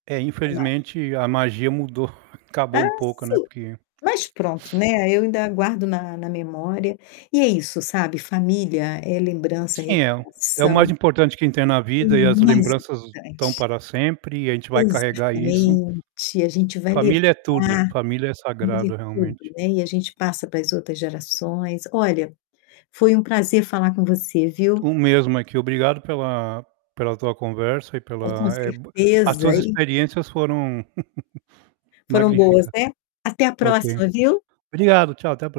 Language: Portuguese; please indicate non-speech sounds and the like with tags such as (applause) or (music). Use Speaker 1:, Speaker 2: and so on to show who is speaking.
Speaker 1: É,
Speaker 2: É mágico.
Speaker 1: infelizmente a magia mudou, (chuckles) acabou
Speaker 2: Ah,
Speaker 1: um pouco, né,
Speaker 2: sim.
Speaker 1: porque
Speaker 2: Mas pronto, né, eu ainda guardo
Speaker 1: (sniffs)
Speaker 2: na na memória. E é isso, sabe, família é lembrança, é
Speaker 1: Sim, é o é o
Speaker 2: recordação.
Speaker 1: mais importante que a gente tem na
Speaker 2: O
Speaker 1: vida e as
Speaker 2: mais
Speaker 1: lembranças estão
Speaker 2: importante.
Speaker 1: para sempre e a gente vai carregar isso.
Speaker 2: Exatamente, e a gente vai levar
Speaker 1: Família é tudo. Família é
Speaker 2: família é
Speaker 1: sagrado,
Speaker 2: tudo,
Speaker 1: realmente.
Speaker 2: né, e a gente passa para as outras gerações. Olha, foi um prazer falar com você, viu.
Speaker 1: O mesmo aqui, obrigado pela pela tua conversa e
Speaker 2: É, com
Speaker 1: pela é, b as
Speaker 2: certeza.
Speaker 1: tuas
Speaker 2: E
Speaker 1: experiências foram (chuckles)
Speaker 2: Foram boas,
Speaker 1: magnífica.
Speaker 2: né. Até a
Speaker 1: Ok,
Speaker 2: próxima, viu.
Speaker 1: obrigado, tchau, até a pro